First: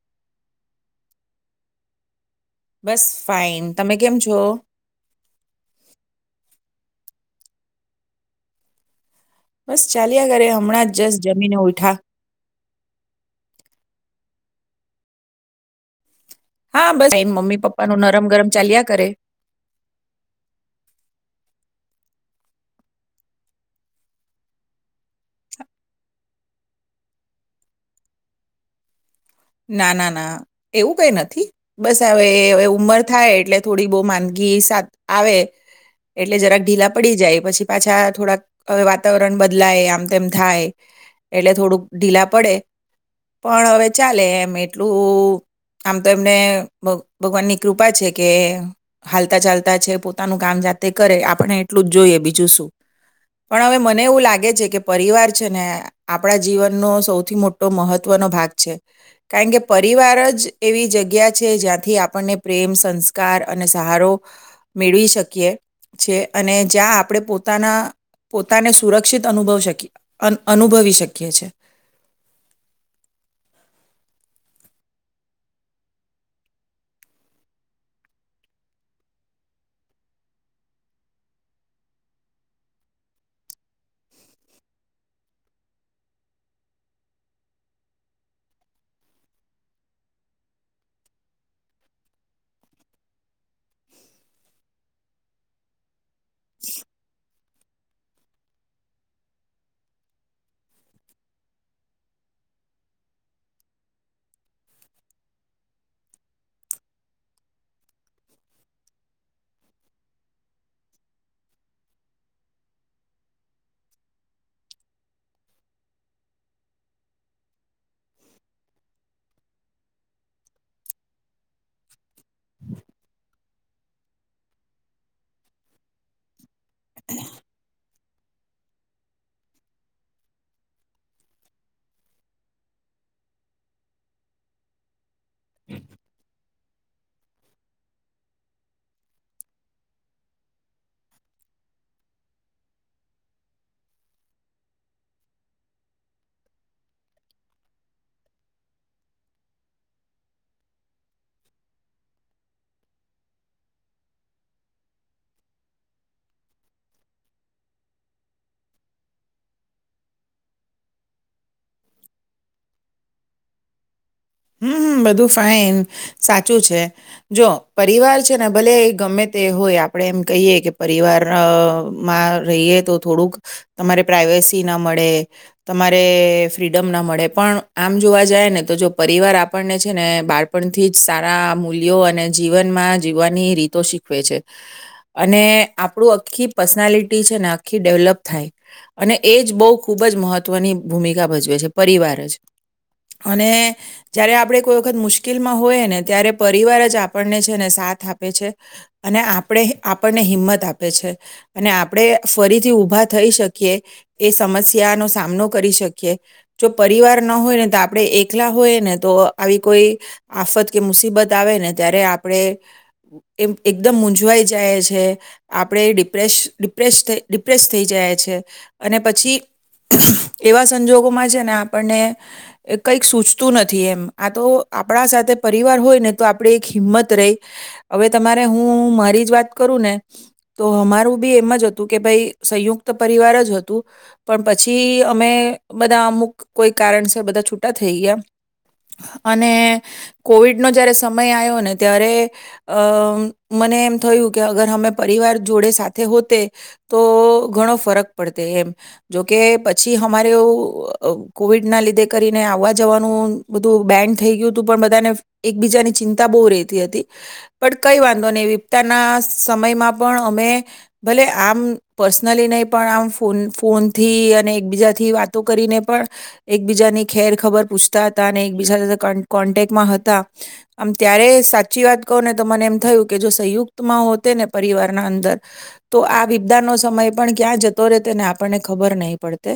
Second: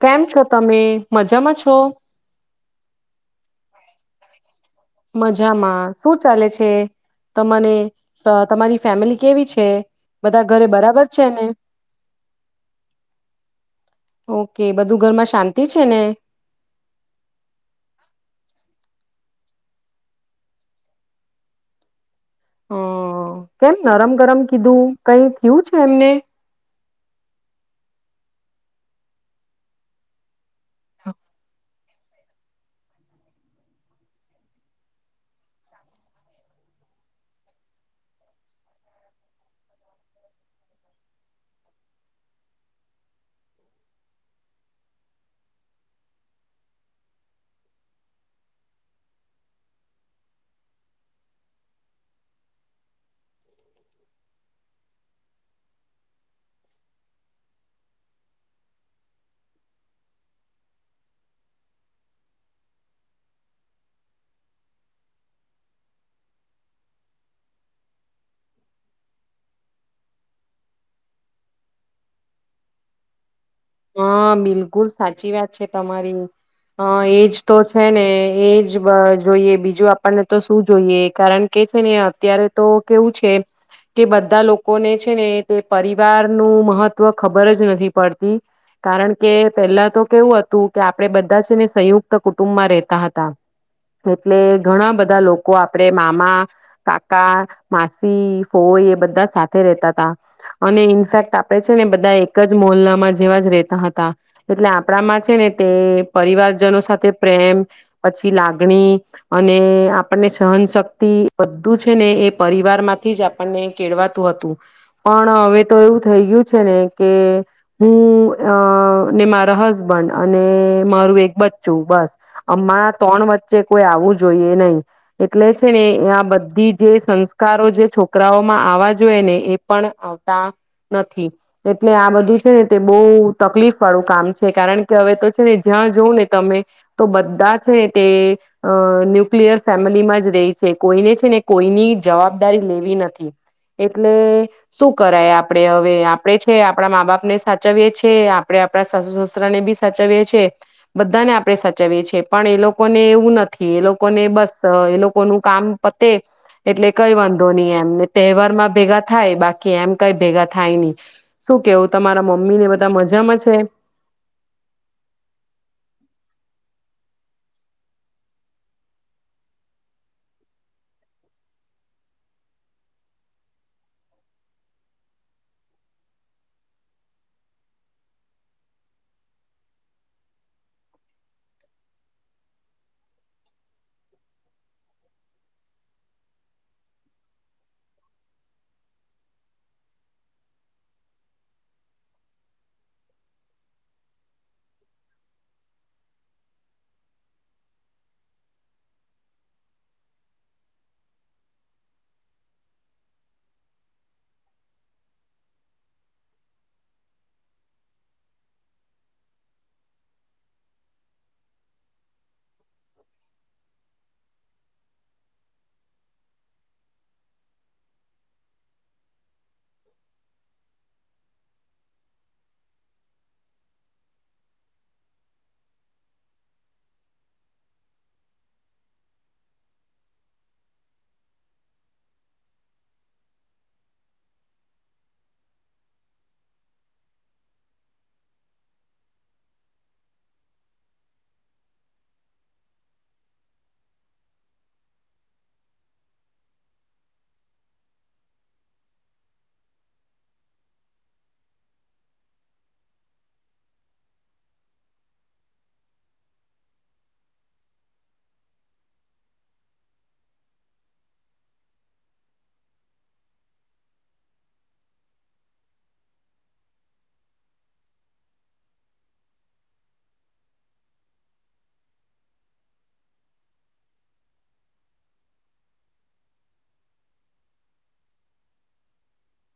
કેમ છો તમે મજામાં છો. બસ ફાઈન તમે કેમ છો. મજામાં શું ચાલે છે, તને તમારી ફેમિલી. કેવી છે બસ ચાલ્યા બધા ઘરે હમણાં જ બરાબર જસ છે ને જમીને ઉઠા. ઓકે બધું ઘરમાં શાંતિ છે, ને. હા બસ મમ્મી પપ્પાનું નરમ ગરમ ચાલ્યા કરે. હમ કેમ નરમ ગરમ કીધું કઈ થયું છે એમને ના ના ના. એવું કઈ નથી. બસ હવે ઉંમર થાય એટલે થોડી બહુ માંદગી સા આવે એટલે જરાક ઢીલા પડી જાય પછી પાછા થોડાક હવે વાતાવરણ બદલાય આમ તેમ થાય એટલે થોડુંક ઢીલા પડે પણ હવે ચાલે એમ એટલું આમ તો એમને ભગવાનની કૃપા છે કે હાલતા ચાલતા છે પોતાનું કામ જાતે કરે આપણે એટલું જ જોઈએ બીજું શું. પણ હવે મને એવું લાગે છે કે પરિવાર છે ને આપણા જીવનનો સૌથી મોટો મહત્વનો ભાગ છે. કારણ કે પરિવાર જ એવી જગ્યા છે જ્યાંથી આપણને પ્રેમ સંસ્કાર અને સહારો મેળવી શકીએ છે. અને જ્યાં આપણે પોતાના પોતાને સુરક્ષિત અનુભવી શકીએ અનુભવી શકીએ છે. હ બિલકુલ સાચી વાત છે તમારી હ એજ તો છે ને એજ જોઈએ બીજું આપણને તો શું જોઈએ કારણ કે છે ને અત્યારે તો કેવું છે કે બધા લોકોને છે ને તે પરિવાર નું મહત્વ ખબર જ નથી પડતી. કારણ કે પેલા તો કેવું હતું કે આપણે બધા છે ને સંયુક્ત કુટુંબમાં રેતા હતા એટલે ઘણા બધા લોકો આપડે મામા, કાકા માસી, ફોઈ એ બધા સાથે રેતા હતા. અને ઇનફેક્ટ આપડે છે ને બધા એક જ મોલ્લામાં જેવા જ રતા હતા. એટલે આપણામાં છે ને તે પરિવારજનો સાથે પ્રેમ પછી લાગણી અને આપણને સહનશક્તિ બધું છે ને એ પરિવાર માંથી જ આપણને કેળવાતું હતું પણ હવે તો એવું થઈ ગયું છે ને કે હું અ ને મારા હસબન્ડ અને મારું એક બચ્ચું બસ અમા ત્રણ વચ્ચે કોઈ આવવું જોઈએ નહી, એટલે છે ને આ બધી જે સંસ્કારો જે છોકરાઓમાં આવવા જોઈએ ને એ પણ આવતા નથી. એટલે આ બધું છે ને તે બહુ તકલીફ વાળું કામ છે. કારણ કે હવે તો ને જ્યાં જવં ને તમે તો બધા છે તે અ ન્યુક્લિયર ફેમિલીમાં જ રહી છે. કોઈને છે ને કોઈની જવાબદારી લેવી નથી એટલે શું કરાય આપણેે હવે આપણેે છે આપણા મા બાપ ને સાચવીએ છીએ આપડણે આપણા સાસુ સસુરાને બી સાચવીએ છીએ બધાને આપડણે સાચવીએ છીએ પણ એ લોકોને એવું નથી એ લોકોને બસ એ લોકો ન કામ પતે એટલે કઈ વાંધો નહી એમને તહેવાર માં ભેગા થાય બાકી એમ કઈ ભેગા થાય નહી. શું કેવું? તમારા મમ્મી ને બધા મજામાં છે? હમ્મ હમ્મ બધું ફાઈન સાચું છે જો પરિવાર છે ને ભલે ગમે તે હોય આપણે એમ કહીએ કે પરિવાર અ માં રહીએ તો થોડુંક તમારે પ્રઇવેસી ના મળે તમારે ફ્રીડમ ના મળે પણ આમ જોવા જાય ને તો જો પરિવાર આપણને છે ને બાળપણથી જ સારા મૂલ્યો અને જીવનમાં જીવવાની રીતો શીખવે છે અને આપણું આખી પર્સનાલિટી છે ને આખી ડેવલપ થાય અને એ જ બહુ ખૂબ જ મહત્ત્વની ભૂમિકા ભજવે છે, પરિવાર જ અને જયારે આપણે કોઈ વખત મુશ્કેલમાં હોય ને ત્યારે પરિવાર જ આપણને છે ને સાથ આપે છે. અને આપણે આપણને હિંમત આપે છે અને આપણે ફરીથી ઉભા થઈ શકીએ એ સમસ્યાનો સામનો કરી શકીએ જો પરિવાર ન હોય ને તો આપણે એક લા હોય ને તો આવી કોઈ આફત કે મુસીબત આવે ને ત્યારે આપણે એ એકદમ મૂઝવાઈ જાય છે. આપણે ડિપ્રે ડિપ્રેસ ડિપ્રેસ થઈ જાય છે અને પછી એવા સંજોગોમાં છે ને આપણને કઈક સૂચતું નથી એમ આ તો આપણા સાથે પરિવાર હોય ને તો આપડી એક હિંમત રહી હવે તમારે હું મારી જ વાત કરું ને તો અમારું બી એમ જ હતું કે ભાઈ સંયુક્ત પરિવાર જ હતું પણ પછી અમે બધા અમુક કોઈ કારણ સર બધા છુ ટા થઈ ગયા. અને કોવિડ નો જયારે સમય આવ્યો ને ત્યારે અ મને એમ થયું કે અગર અમે પરિવાર જોડે સાથે હોતે તો ઘણો ફરક પડતો એમ જોકે પછી અમારે એઉ કોવિડ ના લીધે ખરી ને આવવા જવાનું બધું બેન્ડ થઈ ગયું હતું પણ બધાને એકબીજાની ચિંતા બહુ રહેતી હતી. પણ કંઈ વાંધો નહીં વિપતાના સમયમાં પણ અમે ભલે આમ પર્સનલી નહીં પણ આમ ફોન ફોનથી અને એકબીજાથી વાતો કરીને પણ એકબીજાની ખેર ખબર પૂછતા હતા. અને એકબીજા સાથે કોન્ટેક્ટમાં હતા આમ ત્યારે સાચી વાત કહ ને તો મને એમ થયું કે જો સંયુક્તમાં હોતે ને પરિવારના અંદર તો આ બીપદા નો સમય પણ ક્યાં જતો રહેતો ને આપણને ખબર નહી પડતે.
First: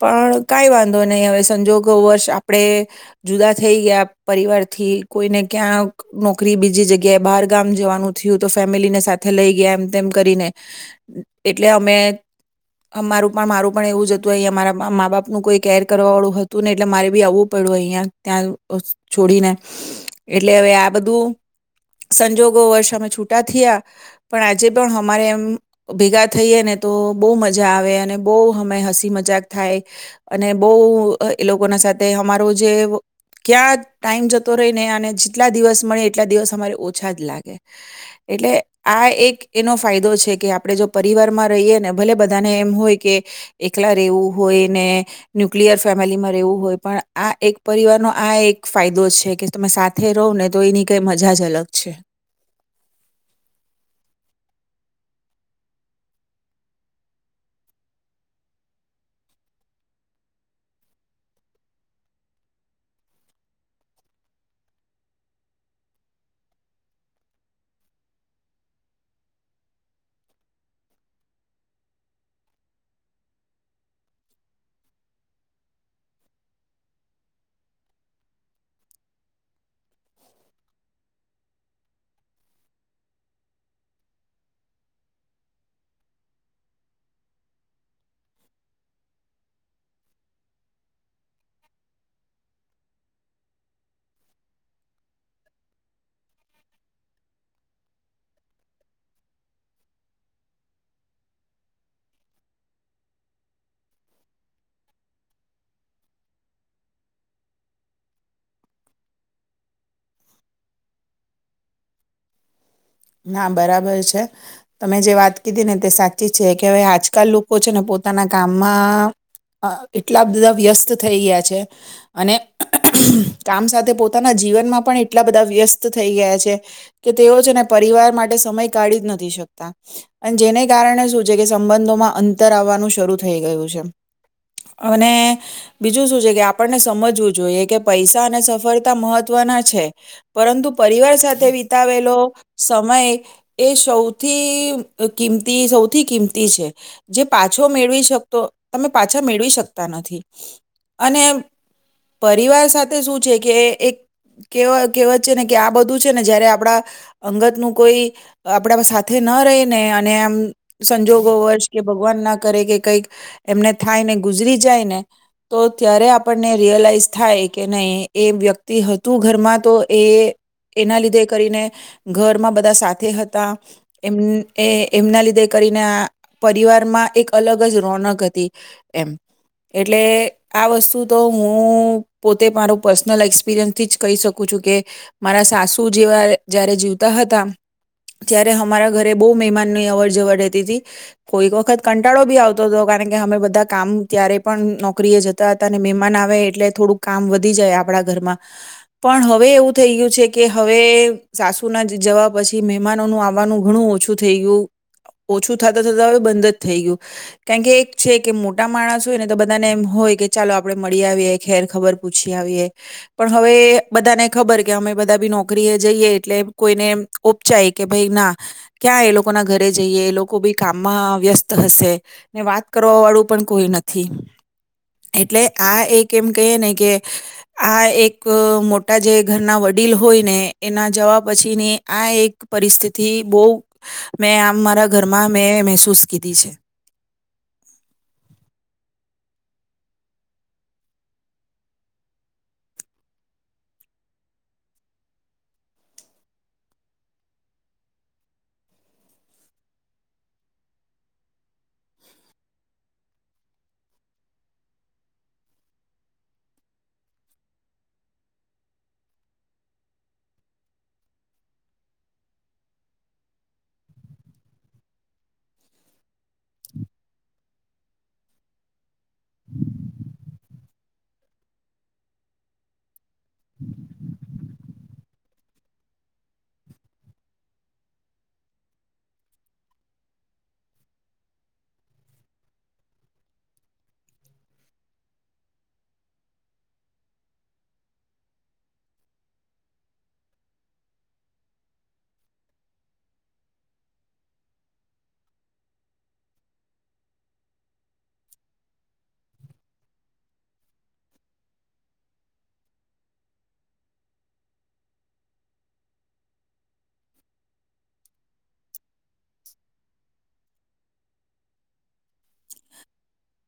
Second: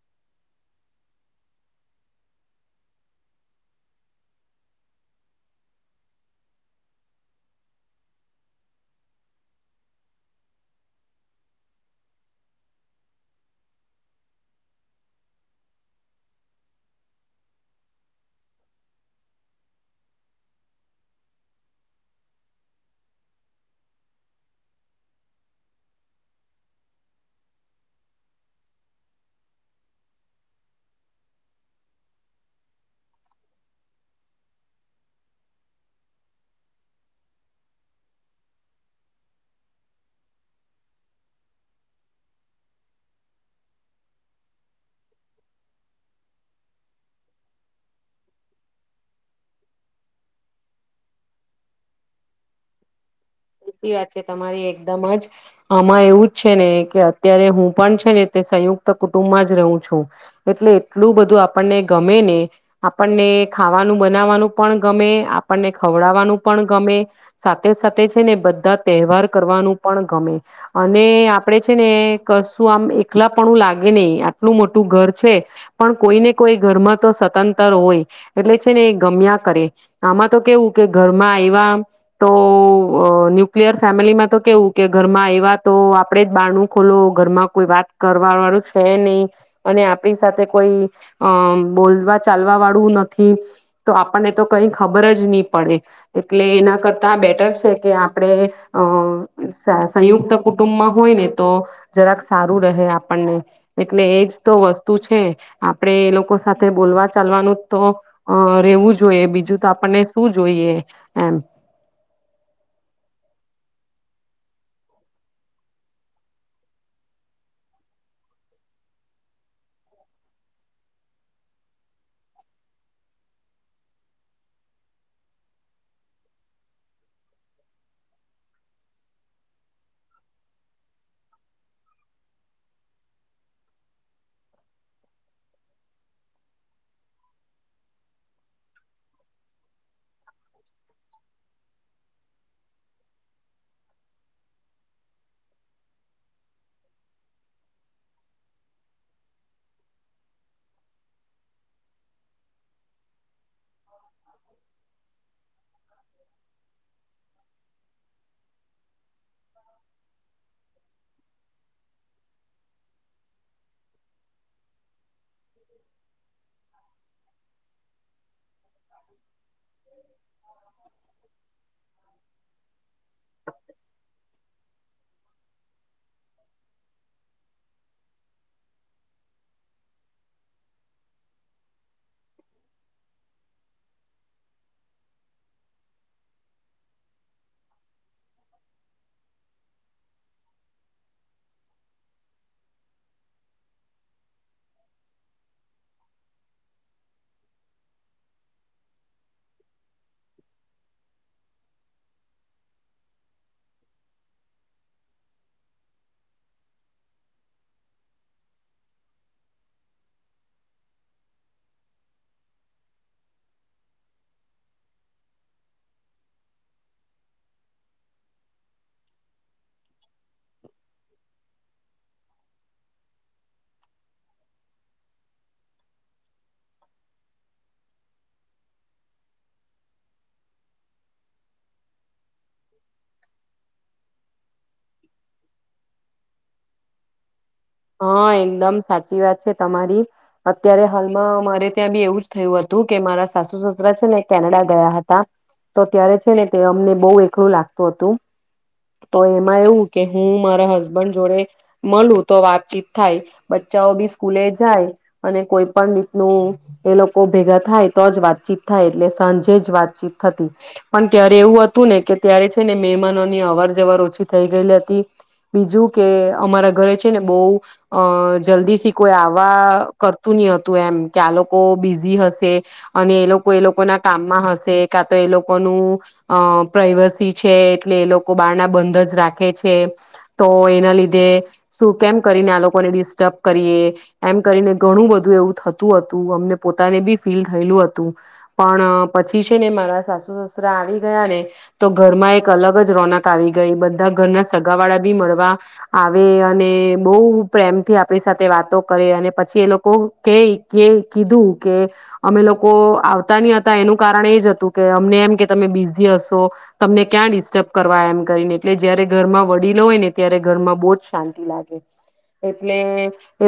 પણ કઈ વાંધો નહીં હવે સંજોગ ગૌ વર્ષ આપણે જુદા થઈ ગયા પરિવાર થી કોઈને ક્યાં નોકરી બીજી જગ્યાએ બહાર ગામ જવાનું થયું તો ફેમિલીને સાથે લઈ ગયા એમ તેમ કરીને એટલે અમે અમારું પણ મારું પણ એવું જ હતું અહી અમારા મા બાપનું કોઈ કેર કરવા વાળું હત તું નેય એટલે મારે બી આવવું પડ્યું અહિયાં ત્યાં છોડીને એટલે હવે આ બધું સંજોગો વર્ષ અમે છૂટા થિયા પણ આજે પણ અમારે એમ ભેગા થઈએ ને તો બહુ મજા આવે અને બહુ અમે હસી મજાક થાય અને બહ એ લોકોના સાથે અમારો જે ક્યાં ટાઈમ જતો રહી ને અને જેટલા દિવસ મળે એટલા દિવસ અમારે ઓછા જ લાગે. એટલે આ એક એનો ફાયદો છે કે આપણે જો પરિવારમાં રહીએ ને ભલે બધાને એમ હોય કે એકલા રહેેવું હોય ને ન્યુક્લિયર ફેમિલીમાં રહેવું હોય. પણ આ એક પરિવારનો આ એક ફાયદો છે કે તમે સાથે રહો ને તો એની કઈ મજા જ અલગ છે. સાચી વાત છે તમારી એકદમ જ આમાં એવું જ છે ને કે અત્યારે હું પણ છે ને તે સંયુક્ત કુટુંબમાં જ રહું છું એટલે એટલું બધું આપણને ગમે ને આપણને ખાવાનું બનાવાનું પણ ગમે આપણને ખવડાવવાનું પણ ગમે સાથે સાથે જ છે ને બધા તહેવાર કરવાનું પણ ગમે. અને આપડે છે ને કશું આમ એકલા પણું લાગે નહી આટલું મોટું ઘર છે પણ કોઈને કોઈ ઘરમાં તો સતંતર હોય એટલે છે ને એ ગમ્યા કરે આમાં તો કેવું કે ઘરમાં આવ્યા તો અ ન્યુક્લિયર ફેમિલીમાં તો કેવું કે ઘરમાં એવા તો આપણે જ બહારણું ખોલો ઘરમાં કોઈ વાત કરવા વાળું છે નહી અને આપણી સાથે કોઈ અ બોલવા ચાલવા વાળું નથી તો આપણને તો કઈ ખબર જ નહી પડે એટલે એના કરતા આ બેટર છે. કે આપણે અ સંયુક્ત કુટુંબમાં હોય ને તો જરાક સારું રહે આપણને એટલે એજ તો વસ્તુ છે આપણેે એ લોકો સાથે બોલવા ચાલવાનું તો અ રહેેવું જોઈએ બીજું તો આપણને શું જોઈએ એમ. ના બરાબર છે તમે જે વાત કીધી ને તે સાચી જ છે કે હવે આજકાલ લોકો છે ને પોતાના કામમાં અ એટલા બધા વ્યસ્ત થઈ ગયા છે અને કામ સાથે પોતાના જીવનમાં પણ એટલા બધા વ્યસ્ત થઈ ગયા છે કે તેઓ છે ને પરિવાર માટે સમય કાઢી જ નથી શકતા. અને જેને કારણે શું છે કે સંબંધોમાં અંતર આવવાનું શરૂ થઈ ગયું છે. અને બીજું શું છે કે આપણને સમજવું જોઈએ કે પૈસા અને સફળતા મહત્વના છે પરંતુ પરિવાર સાથે વિતાવેલો સમય એ સૌથી કિંમતી સૌથી કિંમતી છે. જે પાછો મેળવી શકતો તમે પાછા મેળવી શકતા નથી. અને પરિવાર સાથે શું છે કે એક કેવા કેવત છે ને કે આ બધું છે ને જયારે આપડા અંગત નું કોઈ આપડા સાથે ન રહી ને અને એમ સંજોગો વર્ષ કે ભગવાન ના કરે કે કંઈક એમને થાય ને ગુજરી જાય ને તો ત્યારે આપણને રિયલાઈઝ થાય કે નહી એ વ્યક્ત તિ હતું ઘરમાં તો એ એના લીધે કરીને ઘરમાં બધા સાથે હતા. એમ એ એમના લીધે કરીને આ પરિવારમાં એક અલગ જ રોનક હતી એમ એટલે આ વસ્તુ તો હું પોતે મારું પર્સનલ એક્સપિરિયન્સ થી જ કહી શકું છું કે મારા સાસુ જેવા જ્યારે જી તા હતા ત્યારે અમારા ઘરે બહુ મહેમાનની અવર જવર રહેતી હતી કોક વખત કંટાળો બી આવતો હતો કારણ કે અમે બધા કામ ત્યારે પણ નોકરીએ જતા હતા અને મહેમાન આવે એટલે થોડું કામ વધી જાય આપણા ઘરમાં પણ હવે એવું થઈ ગયું છે કે હવે સાસુ ના જવા પછી મહેમાનોનું આવવાનું ઘણું ઓછું થઈ ગયું ઓછું થત થત હવે બંધ જ થઈ ગયું. કારણ કે એક છે કે મોટા માણસ હોય ને તો બધાને એમ હોય કે ચાલો આપણે મળી આવીએ ખેર ખબર પૂછી આવીએ પણ હવે બધાને ખબર કે અમે બધા બી નોકરી એ જઈએ એટલે કોઈને ઉપપચાય કે ભાઈ ના ક્યાં એ લોકોના ઘરે જઈએ એ લોકો બી કામમાં વ્યસ્ત હશે ને વાત કરવા વાળું પણ કોઈ નથી. એટલે આ એક એમ કહીએ ને કે આ એક મોટા જે ઘરના વડીલ હોય ને એના જવાબ પછીની આ એક પરિસ્થિતિ બહ મેં આ મારા ઘરમાં મેં મહેસૂસ કીધી છે. હા એકદમ સાચી વાત છે તમારી અત્યારે હાલમાં મારે ત્યાં બી એવું જ થયું હતું કે મારા સાસુ સસરા છે ને કેનેડા ગયા હતા તો અત્યારે છે ને અમને બહ એકરું લાગતું હતું તો એમાં એવું કે હું મારા હસબન્ડ જોડે મલૂ તો વાતચીત થાય બચ્ચાઓ બી સ્કૂલે જાય અને કોઈ પણ રીતનું એ લોકો ભેગા થાય તો જ વાતચીત થાય એટલે સાંજે જ વાતચીત થતી પણ ક્યારે એવું હતું ને કે ત્યારે છે ને મહેમાનોની અવર જવર ઓછી થઈ ગયેલી હતી બીજું કે અમારા ઘરે ને બહુ અ જલ્દીથી કોઈ આવવા કરતું નહી હતું એમ કે આ લોકો બિઝી હશે અને એ લોકો એ લોકોના કામમાં હશે કા તો એ લોકોનું અ પ્રઇવસી છે એટલે એ લોકો બાર ના બંધ જ રાખે છે તો એના લીધે શું કેમ કરીને આ લોકોને ડિસ્ટર્બ કરીએ એમ કરીને ઘણું બધું એવું થતું હતું અમને પોતાને બી ફીલ થયેલું હતું પણ પછી છે ને મારા સાસુ સસરા આવી ગયા ને તો ઘરમાં એક અલગ જ રોનક આવી ગઈ બધા ઘરના સગાવાળા બી મળવા આવે અને બહુ પ્રેમથી આપણી સાથે વાતો કરે અને પછી એ લોકો કે કે કીધું કે અમે લોકો આવતા નહી હતા એનું કારણ એજ હતું કે અમને એમ કે તમે બિઝી હશો તમને ક્યાં ડિસ્ટર્બ કરવા એમ કરીને એટલે જયારે ઘરમાં વડીલો હોય ને ત્યારે ઘરમાં બહુ જ. શાંતિ લાગે એટલે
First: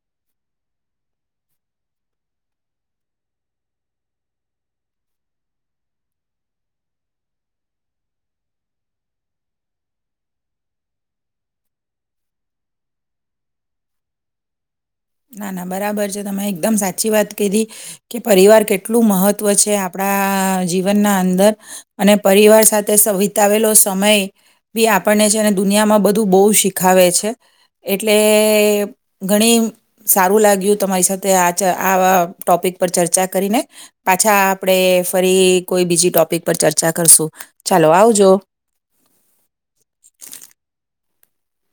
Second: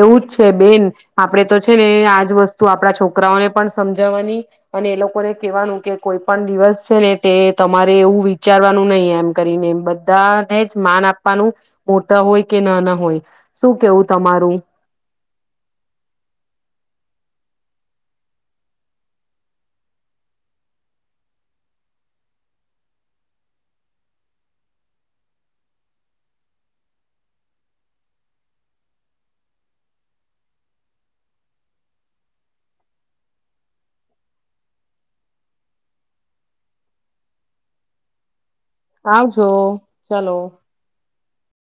એવું જ છે બેન આપડે તો છે ને આજ વસ્તુ આપડા છોકરાઓને પણ સમજાવવાની અને એ લોકોને કેવાનું કે કોઈ પણ દિવસ છે ને તે તમારે એવું વિચારવાનું નહીં એમ કરીને એ બધાને જ માન આપવાનું મોટા હોય કે ના ના હોય શું કેવું તમારું ના ના બરાબર છે તમે એકદમ સાચી વાત કીધી કે પરિવાર કેટલું મહત્ત્વ છે આપણા જીવનના અંદર અને પરિવાર સાથે વિતાવેલો સમય બી આપણને છેને દુનિયામાં બધું બહુ શીખાવે છે એટલે ઘણી સારું લાગ્યું તમારી સાથે આ આ ટોપિક પર ચર્ચા કરીને પાછા આપણે ફરી કોઈ બીજી ટોપિક પર ચર્ચા કરશું ચાલો આવજો આવજો ચલો